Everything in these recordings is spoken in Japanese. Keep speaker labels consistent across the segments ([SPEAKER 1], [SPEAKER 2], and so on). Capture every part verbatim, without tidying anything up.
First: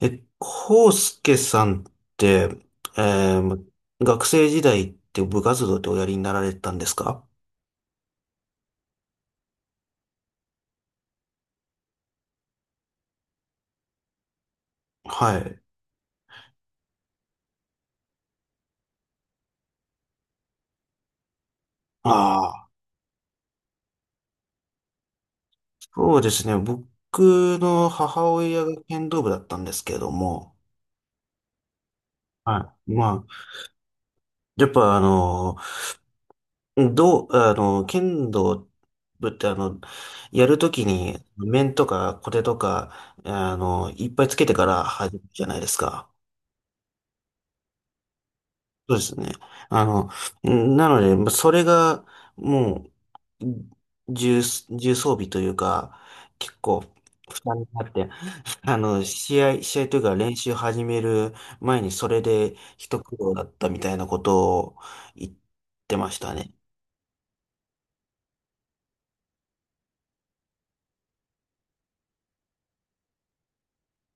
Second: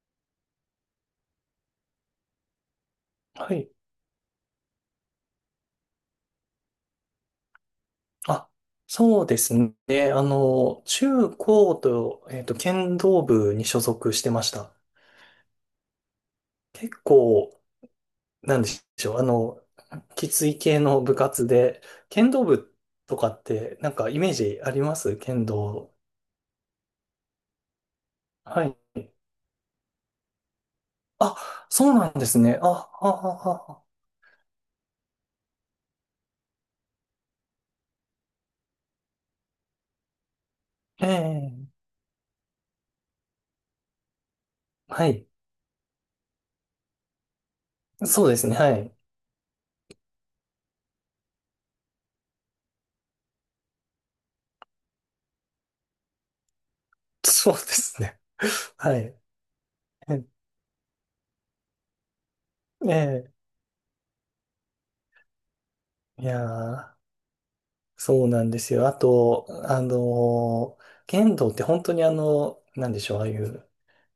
[SPEAKER 1] え、コウス介さんって、え
[SPEAKER 2] は
[SPEAKER 1] ー
[SPEAKER 2] い。
[SPEAKER 1] 学生時代って部活動っておやりになられたんですか？
[SPEAKER 2] あ、そうですね。あの、中高と、えっと、剣道部に所属してました。
[SPEAKER 1] はい。
[SPEAKER 2] 結構、なんでしょう。あの、きつい系の部活で、剣道
[SPEAKER 1] ああ、
[SPEAKER 2] 部とかって、なんかイメージあります、剣道？
[SPEAKER 1] そうですね。僕の母親
[SPEAKER 2] は
[SPEAKER 1] が
[SPEAKER 2] い。
[SPEAKER 1] 剣道部だったんですけども、
[SPEAKER 2] あ、そうなんですね。あ、
[SPEAKER 1] はい。
[SPEAKER 2] あ、
[SPEAKER 1] まあ、
[SPEAKER 2] あ、
[SPEAKER 1] やっぱあの、どう、あの、剣道部ってあの、やるとき
[SPEAKER 2] あ、え
[SPEAKER 1] に面
[SPEAKER 2] え、
[SPEAKER 1] とか小手とか、あの、いっぱいつけてから
[SPEAKER 2] は
[SPEAKER 1] 始め
[SPEAKER 2] い。
[SPEAKER 1] るじゃないですか。
[SPEAKER 2] そうですね。は
[SPEAKER 1] そ
[SPEAKER 2] い。
[SPEAKER 1] うですね。あの、なので、まそれが、もう、重、重装備というか、結構、負
[SPEAKER 2] そうで
[SPEAKER 1] 担になっ
[SPEAKER 2] す
[SPEAKER 1] て、
[SPEAKER 2] ね。
[SPEAKER 1] あ
[SPEAKER 2] はい。
[SPEAKER 1] の、
[SPEAKER 2] え
[SPEAKER 1] 試合、試合というか
[SPEAKER 2] え、
[SPEAKER 1] 練習始める前にそれで一苦労
[SPEAKER 2] え
[SPEAKER 1] だったみたいなことを言ってまし
[SPEAKER 2] え、い
[SPEAKER 1] た
[SPEAKER 2] や
[SPEAKER 1] ね。
[SPEAKER 2] ー、そうなんですよ。あと、あの、剣道って本当にあの、なんでしょう、ああいう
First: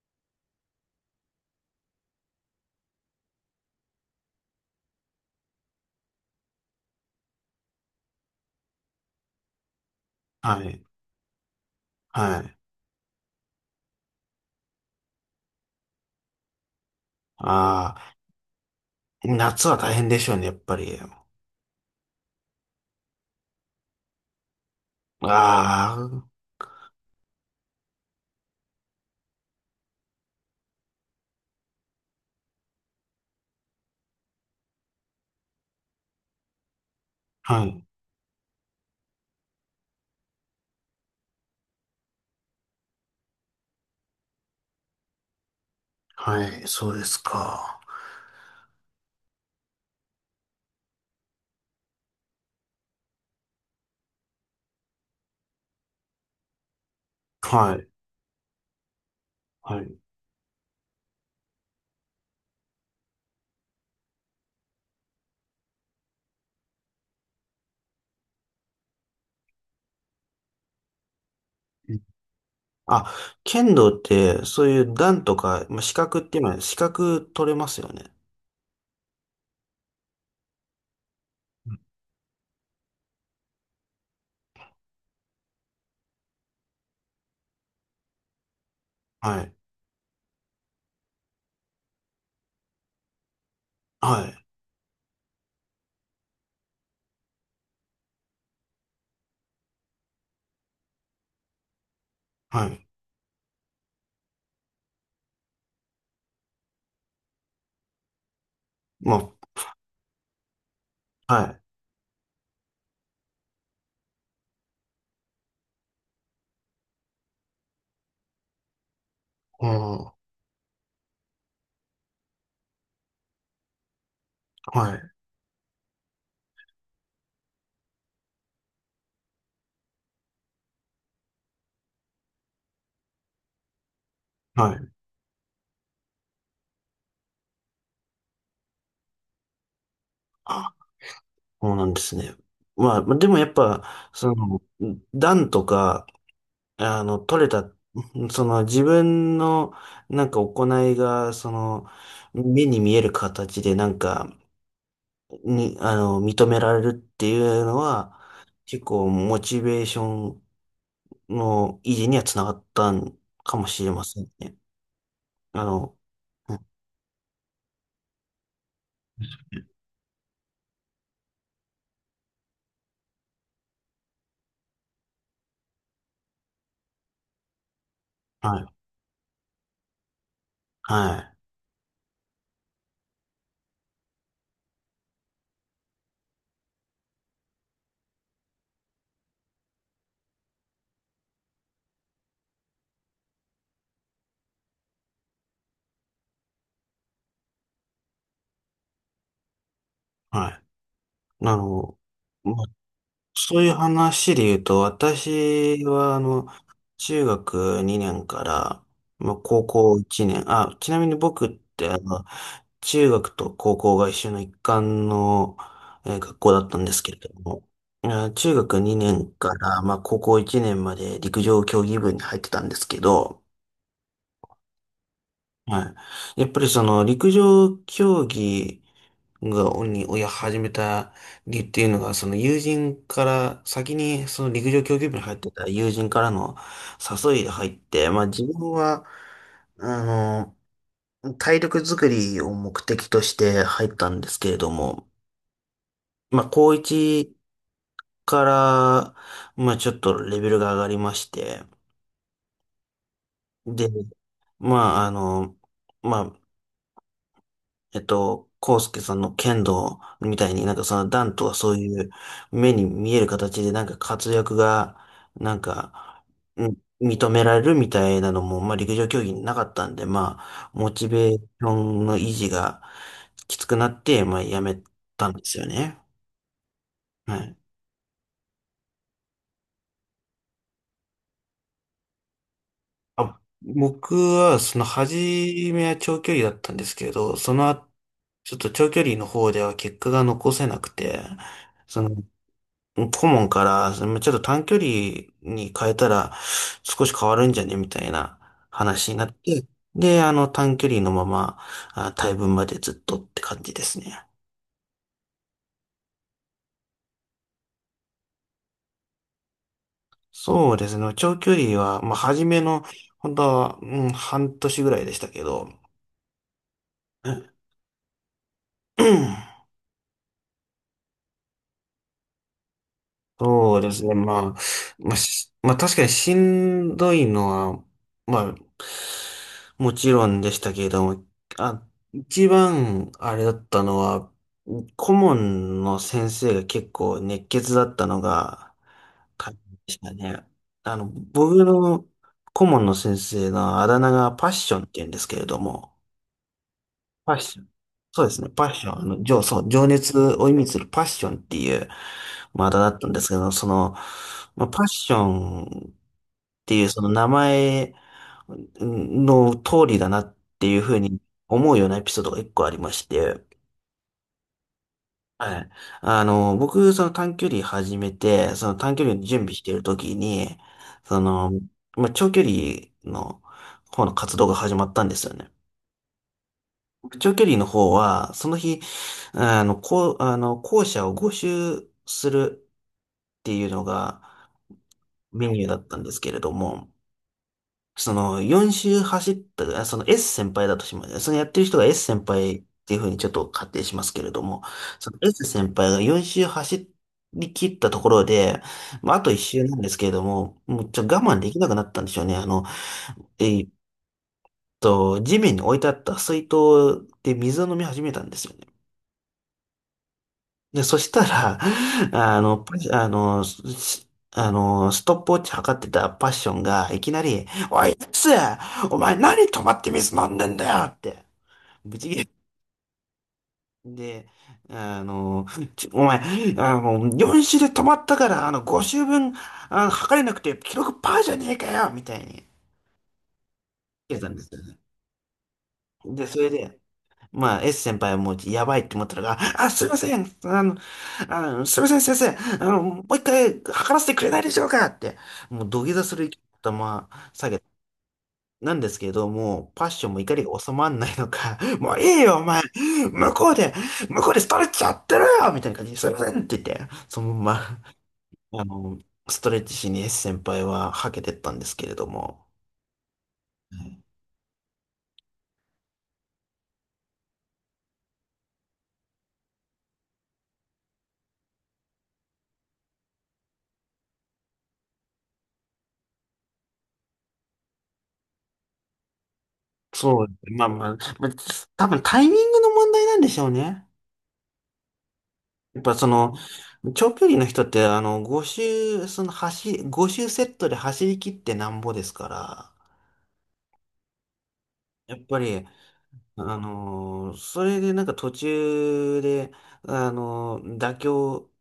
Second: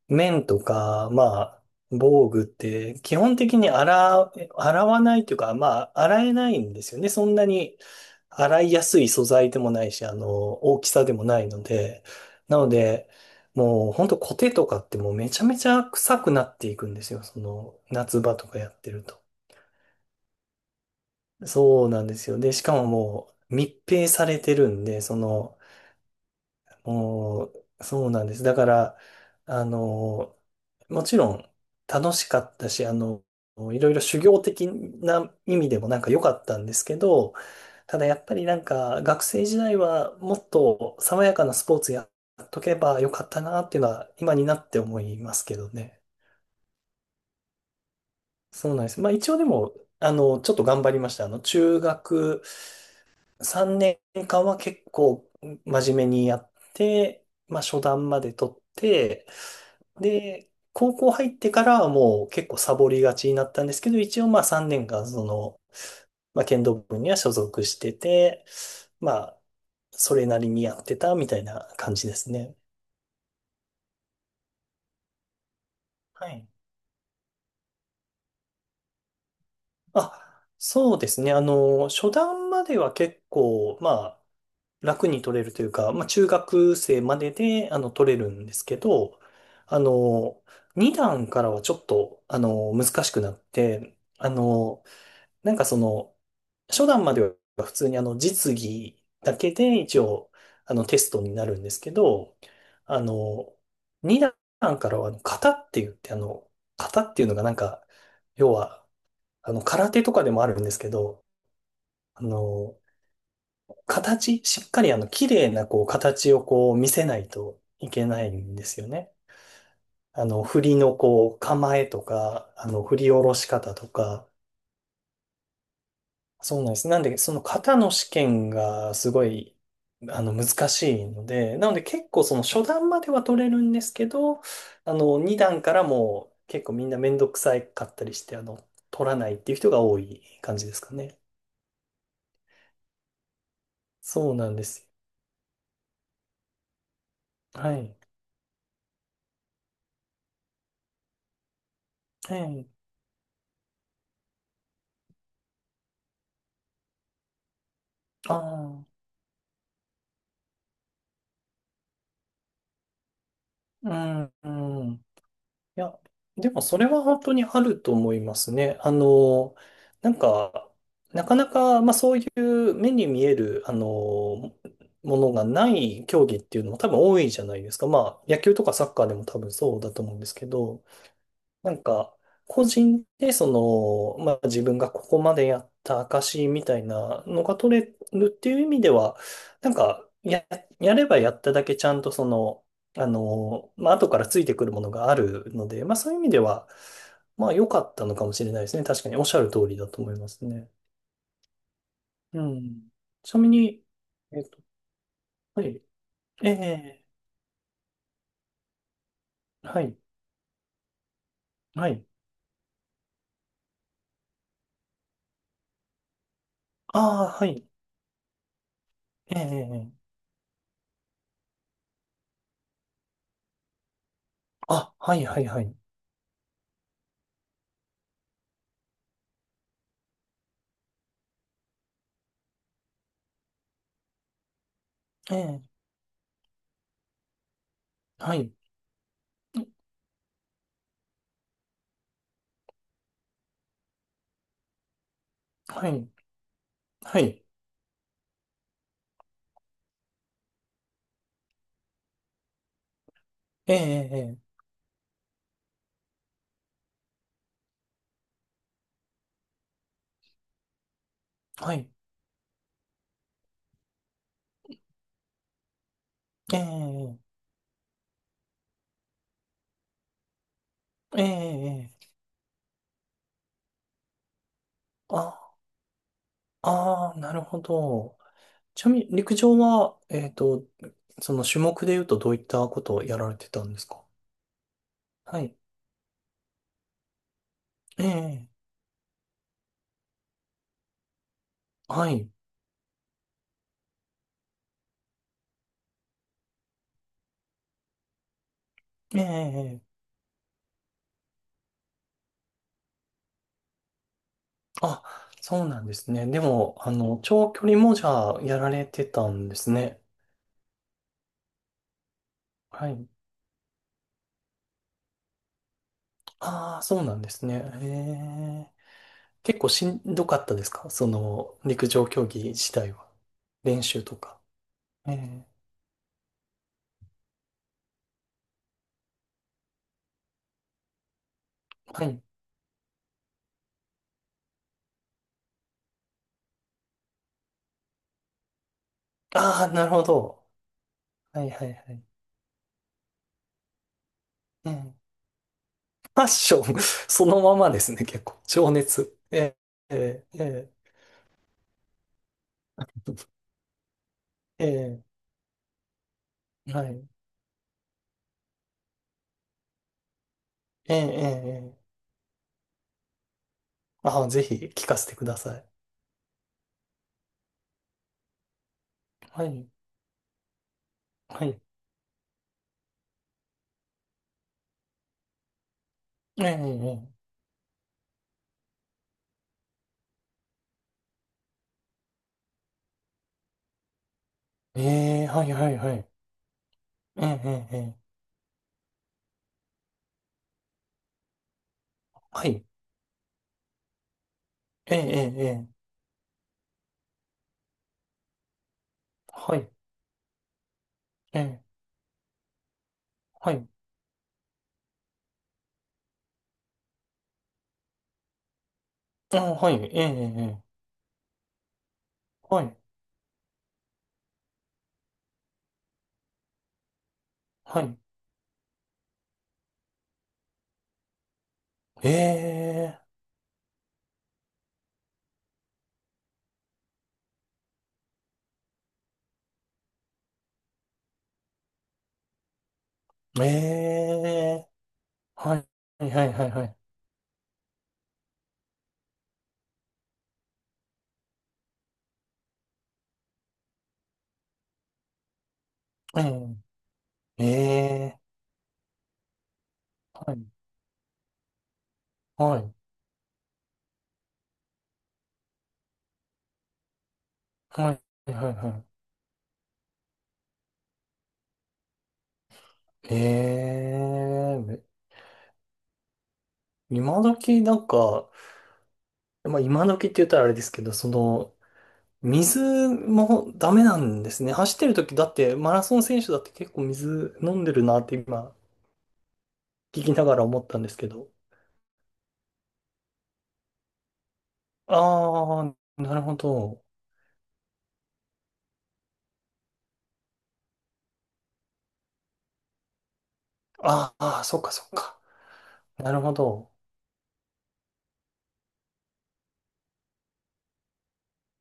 [SPEAKER 2] 面とか、まあ、防具って基本的に洗う、洗わないというか、まあ、洗えないんですよね。そんなに洗いやすい素材でもないし、あの、
[SPEAKER 1] は
[SPEAKER 2] 大
[SPEAKER 1] い。
[SPEAKER 2] きさでもないので。
[SPEAKER 1] はい。
[SPEAKER 2] なので、もう本当コテとかってもうめちゃめちゃ臭くなっていくんですよ。その、
[SPEAKER 1] あ
[SPEAKER 2] 夏場とかやってると。
[SPEAKER 1] あ、夏は大変でしょうね、やっぱり。
[SPEAKER 2] そうなんですよ。で、しかももう密閉されてるんで、その、
[SPEAKER 1] あ
[SPEAKER 2] もう、そうなんです。だから、あの、もちろん楽しかったし、あの、いろいろ修行的な意味でもなんか良かったんですけど、
[SPEAKER 1] あ、はい。
[SPEAKER 2] ただやっぱりなんか学生時代はもっと爽やかなスポーツやっとけばよかったなっていうのは今になって思いますけどね。
[SPEAKER 1] はい、そうですか。
[SPEAKER 2] そうなんです。まあ一応でも、あの、ちょっと頑張りました。あの、中学さんねんかんは結構真面目にやって、まあ
[SPEAKER 1] は
[SPEAKER 2] 初
[SPEAKER 1] い。
[SPEAKER 2] 段まで取って、
[SPEAKER 1] はい。
[SPEAKER 2] で、高校入ってからはもう結構サボりがちになったんですけど、一応まあさんねんかんその、まあ剣道部には所属してて、まあ、それなりにやってたみたいな感じですね。
[SPEAKER 1] あ、剣道って、そういう段とか、まあ、資格っ
[SPEAKER 2] は
[SPEAKER 1] て
[SPEAKER 2] い。
[SPEAKER 1] 今、資格取れますよね。
[SPEAKER 2] あ、そうですね。あの、初段までは結構、まあ、楽に取れるというか、まあ、中学生までで、あの、取れるんですけど、
[SPEAKER 1] はい。
[SPEAKER 2] あの、に段からはちょっと、あの、難しくなって、
[SPEAKER 1] は
[SPEAKER 2] あ
[SPEAKER 1] い。
[SPEAKER 2] の、なんかその、初段までは普通にあの、実技だけで一応、あの、テストになるんですけど、
[SPEAKER 1] はい。
[SPEAKER 2] あの、に段からは、あの、型って言って、あの、型っていうのがなんか、要は、
[SPEAKER 1] ま
[SPEAKER 2] あの、空手とかでもあるんですけど、
[SPEAKER 1] あ、はい。
[SPEAKER 2] あの、形、しっかりあの、綺麗なこう、形をこう、見せないといけないんですよね。
[SPEAKER 1] うん。は
[SPEAKER 2] あの、振りのこう、構えとか、あの、振り下ろし方とか、
[SPEAKER 1] い。
[SPEAKER 2] そうなんです。なんで、その型の試験がすごい、あの、難しいので、なので結構その初段までは取れるんですけど、
[SPEAKER 1] はい。
[SPEAKER 2] あの、に段からも結構みんなめんどくさいかったりして、あの、取らないっていう人が多い感じで
[SPEAKER 1] あ、
[SPEAKER 2] すかね。
[SPEAKER 1] そうなんですね。まあ、まあでもやっぱ、
[SPEAKER 2] そ
[SPEAKER 1] そ
[SPEAKER 2] うなん
[SPEAKER 1] の、
[SPEAKER 2] です。
[SPEAKER 1] 段とか、あの、取れた、
[SPEAKER 2] はい。
[SPEAKER 1] その自分の、なんか行いが、その、
[SPEAKER 2] え
[SPEAKER 1] 目に
[SPEAKER 2] え。
[SPEAKER 1] 見える形で、なんか、に、あの、認められるっていうのは、
[SPEAKER 2] あ
[SPEAKER 1] 結
[SPEAKER 2] あ。
[SPEAKER 1] 構モチベーションの維持にはつながったんかもし
[SPEAKER 2] う
[SPEAKER 1] れません
[SPEAKER 2] ん、
[SPEAKER 1] ね。
[SPEAKER 2] うん。い
[SPEAKER 1] あの、
[SPEAKER 2] や、で
[SPEAKER 1] う
[SPEAKER 2] も
[SPEAKER 1] ん、
[SPEAKER 2] それは本当にあると思いますね。あの、なんか、なかなか、まあそういう目に見える、あの、ものがない競技っていうのも多分多いじゃないですか。まあ野球
[SPEAKER 1] は
[SPEAKER 2] と
[SPEAKER 1] い、
[SPEAKER 2] かサッカーでも多分そうだと思うんですけど。
[SPEAKER 1] は
[SPEAKER 2] なんか、個人で、その、まあ自分がここまでやった証みたいなのが取れるっていう意味では、なんか、や、やればやっただけちゃんとその、あの、まあ後からついてくるものがあるので、まあそういう意味では、まあ良かったのかもしれないですね。確かにおっしゃる通りだと思いま
[SPEAKER 1] い、
[SPEAKER 2] す
[SPEAKER 1] はい。
[SPEAKER 2] ね。
[SPEAKER 1] あの、
[SPEAKER 2] う
[SPEAKER 1] まあ、
[SPEAKER 2] ん。ちなみ
[SPEAKER 1] そういう
[SPEAKER 2] に、
[SPEAKER 1] 話
[SPEAKER 2] え
[SPEAKER 1] で
[SPEAKER 2] っと、
[SPEAKER 1] 言うと、
[SPEAKER 2] はい。
[SPEAKER 1] 私は、あの、
[SPEAKER 2] ええ、
[SPEAKER 1] 中学にねんから、まあ、高
[SPEAKER 2] はい。
[SPEAKER 1] 校いちねん、あ、ちなみに僕っ
[SPEAKER 2] は
[SPEAKER 1] て、あ
[SPEAKER 2] い。
[SPEAKER 1] の、中学と高校が一緒の一貫の、えー学校だったんですけれ
[SPEAKER 2] ああ、
[SPEAKER 1] ど
[SPEAKER 2] はい。
[SPEAKER 1] も、あ、中学にねん
[SPEAKER 2] え
[SPEAKER 1] から、
[SPEAKER 2] え、
[SPEAKER 1] まあ、高校いちねんまで陸上競技部に入ってたんですけど、
[SPEAKER 2] あ、はい、はい、はい。
[SPEAKER 1] はい。やっぱりその陸上競技が、に、をや始めた理由っていうのが、その友人から、先にその陸上競技部に入
[SPEAKER 2] え
[SPEAKER 1] って
[SPEAKER 2] え、
[SPEAKER 1] た友人からの誘いが入って、まあ
[SPEAKER 2] は
[SPEAKER 1] 自
[SPEAKER 2] い。
[SPEAKER 1] 分は、あの、体力作りを目的として入ったんですけれども、
[SPEAKER 2] はい。
[SPEAKER 1] まあ高
[SPEAKER 2] は
[SPEAKER 1] いち
[SPEAKER 2] い。
[SPEAKER 1] から、まあちょっとレベルが上がりまして、
[SPEAKER 2] え
[SPEAKER 1] で、
[SPEAKER 2] え、え
[SPEAKER 1] まああの、まあえっと、康介さんの剣道みたいになんかその段とは
[SPEAKER 2] え、
[SPEAKER 1] そ
[SPEAKER 2] は
[SPEAKER 1] う
[SPEAKER 2] い。
[SPEAKER 1] いう目に見える形でなんか活躍がなんか、
[SPEAKER 2] え
[SPEAKER 1] うん、
[SPEAKER 2] え、
[SPEAKER 1] 認められるみたいなのも、まあ陸上競技になかったんで、まあ、モチ
[SPEAKER 2] ええ、
[SPEAKER 1] ベーショ
[SPEAKER 2] え
[SPEAKER 1] ン
[SPEAKER 2] え。
[SPEAKER 1] の維持がきつくなって、まあやめたんで
[SPEAKER 2] あ、
[SPEAKER 1] すよね。
[SPEAKER 2] ああ、な
[SPEAKER 1] は
[SPEAKER 2] る
[SPEAKER 1] い。
[SPEAKER 2] ほど。ちなみに、陸上は、えっと、その種目で言うとどういったことをやられ
[SPEAKER 1] あ、
[SPEAKER 2] てたんですか？
[SPEAKER 1] 僕はその初
[SPEAKER 2] はい。
[SPEAKER 1] めは長距離だったんですけど、その後、
[SPEAKER 2] ええ、
[SPEAKER 1] ちょっと長距離の方では結果が残せなくて、その
[SPEAKER 2] はい。
[SPEAKER 1] 顧問から、ちょっと短距離に変えたら少し変わるんじゃねみたいな話に
[SPEAKER 2] え
[SPEAKER 1] なって、
[SPEAKER 2] え、
[SPEAKER 1] で、あの短距離のまま、あ、大分までずっとって感じですね。
[SPEAKER 2] あ、そうなんですね。でも、あの、長距離もじゃあ、やられてたんですね。
[SPEAKER 1] そうですね。長距離は、まあ、初めの、
[SPEAKER 2] はい。
[SPEAKER 1] 本当は、うん、半年ぐらいでしたけど、
[SPEAKER 2] ああ、そうなん
[SPEAKER 1] う
[SPEAKER 2] です
[SPEAKER 1] ん、
[SPEAKER 2] ね。ええ。結構しんどかったですか？その、陸上競技自体は。
[SPEAKER 1] そう
[SPEAKER 2] 練
[SPEAKER 1] です
[SPEAKER 2] 習
[SPEAKER 1] ね。
[SPEAKER 2] とか。
[SPEAKER 1] まあ、
[SPEAKER 2] え
[SPEAKER 1] まあ、
[SPEAKER 2] え、
[SPEAKER 1] しまあ確かにしんどいのは、まあ、もちろんでしたけれども、あ、
[SPEAKER 2] はい。
[SPEAKER 1] 一番あれだったのは、顧問の先生が結構熱血だったのが、感
[SPEAKER 2] あ
[SPEAKER 1] じ
[SPEAKER 2] あ、なる
[SPEAKER 1] でし
[SPEAKER 2] ほ
[SPEAKER 1] たね。
[SPEAKER 2] ど。
[SPEAKER 1] あの、
[SPEAKER 2] はい
[SPEAKER 1] 僕
[SPEAKER 2] はいはい。
[SPEAKER 1] の顧問の先生のあだ名がパッ
[SPEAKER 2] う
[SPEAKER 1] ションって
[SPEAKER 2] ん。
[SPEAKER 1] 言うんですけれども、
[SPEAKER 2] ファッション そ
[SPEAKER 1] パッ
[SPEAKER 2] のま
[SPEAKER 1] ション。
[SPEAKER 2] まですね、結
[SPEAKER 1] そうで
[SPEAKER 2] 構。
[SPEAKER 1] すね。パ
[SPEAKER 2] 情
[SPEAKER 1] ッション。あ
[SPEAKER 2] 熱。
[SPEAKER 1] の、情、
[SPEAKER 2] え
[SPEAKER 1] そう、情
[SPEAKER 2] ー、
[SPEAKER 1] 熱
[SPEAKER 2] えー、
[SPEAKER 1] を意味
[SPEAKER 2] え
[SPEAKER 1] するパッションっていう、まあ、だったんですけど、その、
[SPEAKER 2] ー、
[SPEAKER 1] まあ、パッ
[SPEAKER 2] え
[SPEAKER 1] ションっ
[SPEAKER 2] ー、
[SPEAKER 1] てい
[SPEAKER 2] は
[SPEAKER 1] う、そ
[SPEAKER 2] い。
[SPEAKER 1] の名前の通りだなっていうふ
[SPEAKER 2] えー、
[SPEAKER 1] う
[SPEAKER 2] え
[SPEAKER 1] に思
[SPEAKER 2] ー、
[SPEAKER 1] う
[SPEAKER 2] え
[SPEAKER 1] ようなエピソードが一個ありまして、
[SPEAKER 2] ー。ああ、ぜひ聞かせてくださ
[SPEAKER 1] は
[SPEAKER 2] い。
[SPEAKER 1] い。あの、僕、その短距離始めて、その短距離の準
[SPEAKER 2] は
[SPEAKER 1] 備し
[SPEAKER 2] い。
[SPEAKER 1] ているときに、そ
[SPEAKER 2] は
[SPEAKER 1] の、
[SPEAKER 2] い。
[SPEAKER 1] まあ、長距離の方の活動が始まったんですよね。
[SPEAKER 2] えー、え
[SPEAKER 1] 長距離の方は、その日、あの、こう、あの、校舎をご周するっていうのが
[SPEAKER 2] ー、えーえーは
[SPEAKER 1] メ
[SPEAKER 2] い
[SPEAKER 1] ニュー
[SPEAKER 2] は
[SPEAKER 1] だ
[SPEAKER 2] い
[SPEAKER 1] っ
[SPEAKER 2] は
[SPEAKER 1] たん
[SPEAKER 2] い。
[SPEAKER 1] ですけれども、
[SPEAKER 2] えー、えー、えー
[SPEAKER 1] そのよん周走った、あ、その S 先輩だとします。そのやってる人が S 先
[SPEAKER 2] は
[SPEAKER 1] 輩っ
[SPEAKER 2] い。
[SPEAKER 1] ていうふうにちょっと仮定しますけれども、
[SPEAKER 2] えー、
[SPEAKER 1] その
[SPEAKER 2] えー、
[SPEAKER 1] S
[SPEAKER 2] え
[SPEAKER 1] 先
[SPEAKER 2] ー
[SPEAKER 1] 輩がよん周走り切ったところで、まあ、あといっ
[SPEAKER 2] は
[SPEAKER 1] 周
[SPEAKER 2] い。
[SPEAKER 1] なんですけれども、もうちょっと我慢
[SPEAKER 2] え
[SPEAKER 1] でき
[SPEAKER 2] ー、
[SPEAKER 1] なくなったんでしょうね。あの、え
[SPEAKER 2] はい。
[SPEAKER 1] ーっと、地面に置いてあった水筒で水を飲み始めたんですよね。
[SPEAKER 2] あー、はい。えー、えー、え
[SPEAKER 1] で、そしたら、あ
[SPEAKER 2] ー
[SPEAKER 1] の、
[SPEAKER 2] は
[SPEAKER 1] パ
[SPEAKER 2] い。
[SPEAKER 1] あの、しあの、ストップウォッチ測ってたパッションが、いきなり、
[SPEAKER 2] は
[SPEAKER 1] おい、や
[SPEAKER 2] い。
[SPEAKER 1] つ、お前何止まって水飲んでんだよって、ぶち切れ
[SPEAKER 2] え
[SPEAKER 1] で、あの、ちお前、あの、よん周で止まったから、あの、ご周分、あの、測れなくて、記録パーじゃねえかよみたいに、
[SPEAKER 2] ー、
[SPEAKER 1] 言ってたんですよ
[SPEAKER 2] え
[SPEAKER 1] ね。
[SPEAKER 2] ーはい。はいは
[SPEAKER 1] で、
[SPEAKER 2] い
[SPEAKER 1] そ
[SPEAKER 2] は
[SPEAKER 1] れ
[SPEAKER 2] いはい。
[SPEAKER 1] で、まあ、S 先輩はもうやばいって思ったのが、あ、すいません、あの、あの、すいません、先生、あの、もう一回測らせてくれないでしょうかって、もう土下座する勢いで
[SPEAKER 2] え
[SPEAKER 1] 頭
[SPEAKER 2] ー、
[SPEAKER 1] 下げた
[SPEAKER 2] え
[SPEAKER 1] なんですけれども、パッションも
[SPEAKER 2] ーは
[SPEAKER 1] 怒
[SPEAKER 2] い。
[SPEAKER 1] りが収まんないのか、もういいよ、お
[SPEAKER 2] は
[SPEAKER 1] 前、
[SPEAKER 2] い。
[SPEAKER 1] 向こうで、向こうでストレッチやってるよみたいな感じで、すいませんって言って、そのま
[SPEAKER 2] はい。はい。
[SPEAKER 1] ま、あ
[SPEAKER 2] は
[SPEAKER 1] の、
[SPEAKER 2] い。
[SPEAKER 1] ストレッチしに S 先輩ははけてったんですけれども、
[SPEAKER 2] え
[SPEAKER 1] はい、
[SPEAKER 2] えめ今時なんか、まあ今時って言ったらあれですけど、その、水もダメなんですね。走ってる時だって、マラソン選手だって結構水飲んでるなって今、聞き
[SPEAKER 1] そ
[SPEAKER 2] な
[SPEAKER 1] う、
[SPEAKER 2] がら思
[SPEAKER 1] ま
[SPEAKER 2] っ
[SPEAKER 1] あ
[SPEAKER 2] たん
[SPEAKER 1] ま
[SPEAKER 2] で
[SPEAKER 1] あ、
[SPEAKER 2] すけ
[SPEAKER 1] ま
[SPEAKER 2] ど。
[SPEAKER 1] あ多分タイミングの問題なんでしょうね。
[SPEAKER 2] ああ、
[SPEAKER 1] やっぱそ
[SPEAKER 2] なる
[SPEAKER 1] の、
[SPEAKER 2] ほど。
[SPEAKER 1] 長距離の人って、あの、ご周、その走り、ご周セットで走り切ってなんぼですから、
[SPEAKER 2] ああ、そっかそっ
[SPEAKER 1] やっ
[SPEAKER 2] か。
[SPEAKER 1] ぱり、
[SPEAKER 2] なるほ
[SPEAKER 1] あ
[SPEAKER 2] ど。
[SPEAKER 1] のーそれでなんか途中で、あのー妥協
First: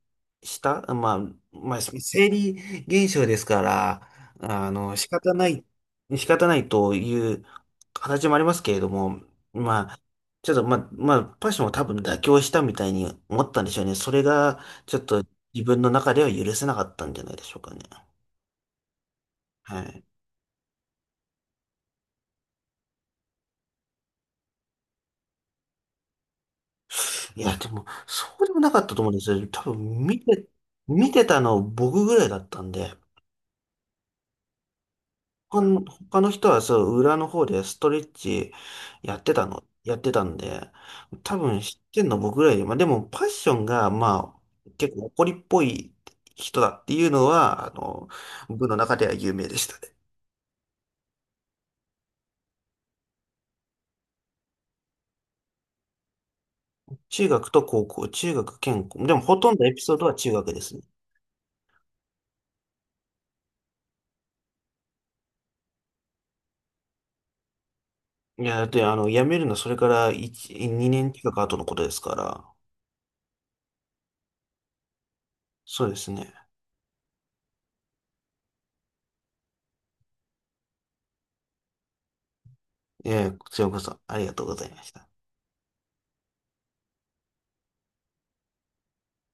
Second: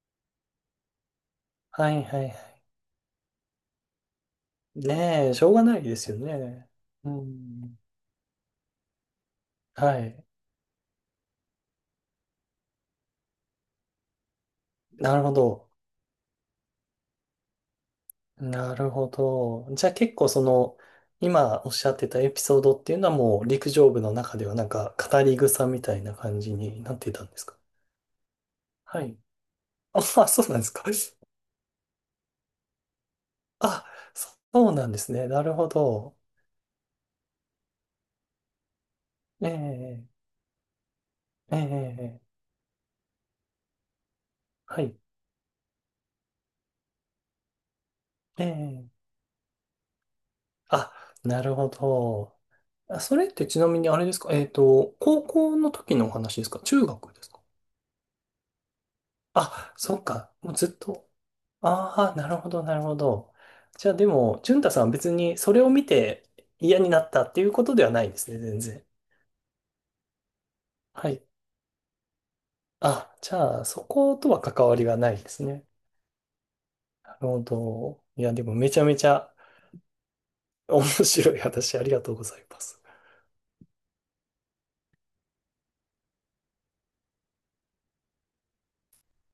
[SPEAKER 1] した、まあ、まあ、
[SPEAKER 2] はいはいは
[SPEAKER 1] 生
[SPEAKER 2] い。
[SPEAKER 1] 理現象ですから、あの、仕
[SPEAKER 2] ね
[SPEAKER 1] 方
[SPEAKER 2] え、し
[SPEAKER 1] な
[SPEAKER 2] ょうが
[SPEAKER 1] い、
[SPEAKER 2] ないですよ
[SPEAKER 1] 仕方ない
[SPEAKER 2] ね。
[SPEAKER 1] と
[SPEAKER 2] う
[SPEAKER 1] いう
[SPEAKER 2] ん。
[SPEAKER 1] 形もありますけれども、ま
[SPEAKER 2] は
[SPEAKER 1] あ、
[SPEAKER 2] い。
[SPEAKER 1] ちょっと、まあ、まあ、パッションも多分妥協したみたいに思ったんでしょうね。それが、ちょっ
[SPEAKER 2] なる
[SPEAKER 1] と
[SPEAKER 2] ほ
[SPEAKER 1] 自
[SPEAKER 2] ど。
[SPEAKER 1] 分の中では許せなかったんじゃないでしょうかね。
[SPEAKER 2] なるほど。
[SPEAKER 1] は
[SPEAKER 2] じゃあ
[SPEAKER 1] い。
[SPEAKER 2] 結構その、今おっしゃってたエピソードっていうのはもう陸上部の中ではなんか語り草みたいな感じになっていたんで
[SPEAKER 1] い
[SPEAKER 2] す
[SPEAKER 1] や、
[SPEAKER 2] か？
[SPEAKER 1] でも、そうでもなかったと
[SPEAKER 2] は
[SPEAKER 1] 思うん
[SPEAKER 2] い。
[SPEAKER 1] ですよ。多分、
[SPEAKER 2] あ、あ、
[SPEAKER 1] 見
[SPEAKER 2] そ
[SPEAKER 1] て、
[SPEAKER 2] うなんですか。
[SPEAKER 1] 見てたの僕ぐらいだったんで。
[SPEAKER 2] あ、そうなんですね。なる
[SPEAKER 1] 他
[SPEAKER 2] ほ
[SPEAKER 1] の、
[SPEAKER 2] ど。
[SPEAKER 1] 他の人はそう、裏の方でストレッチやってた
[SPEAKER 2] え
[SPEAKER 1] の、やって
[SPEAKER 2] え、
[SPEAKER 1] たんで、多
[SPEAKER 2] え
[SPEAKER 1] 分知ってんの
[SPEAKER 2] え、ええ、
[SPEAKER 1] 僕ぐらいで、まあでもパッションが、まあ、
[SPEAKER 2] は
[SPEAKER 1] 結
[SPEAKER 2] い。
[SPEAKER 1] 構怒りっぽい人だっていうのは、あの、
[SPEAKER 2] え
[SPEAKER 1] 部の
[SPEAKER 2] え。
[SPEAKER 1] 中では有名でしたね。
[SPEAKER 2] あ、なるほど。あ、それってちなみにあれですか？えっと、高校の時のお話ですか？中学で
[SPEAKER 1] 中
[SPEAKER 2] すか？
[SPEAKER 1] 学と高校、中学兼高、でもほとんど
[SPEAKER 2] あ、
[SPEAKER 1] エピソ
[SPEAKER 2] そ
[SPEAKER 1] ー
[SPEAKER 2] っ
[SPEAKER 1] ドは中
[SPEAKER 2] か。も
[SPEAKER 1] 学
[SPEAKER 2] う
[SPEAKER 1] で
[SPEAKER 2] ずっ
[SPEAKER 1] すね。
[SPEAKER 2] と。ああ、なるほど、なるほど。じゃあでも、淳太さんは別にそれを見て嫌になったっていうことではないんですね、
[SPEAKER 1] いや、
[SPEAKER 2] 全
[SPEAKER 1] だって
[SPEAKER 2] 然。
[SPEAKER 1] あの、辞めるのはそれからいち、2
[SPEAKER 2] は
[SPEAKER 1] 年
[SPEAKER 2] い。
[SPEAKER 1] 近く後のことですから、
[SPEAKER 2] あ、じゃあ、そことは関わりがないですね。
[SPEAKER 1] そうですね。
[SPEAKER 2] なるほど。いや、でもめちゃめちゃ面白い話ありがとうございます。
[SPEAKER 1] ええ、こちらこそありがとうございました。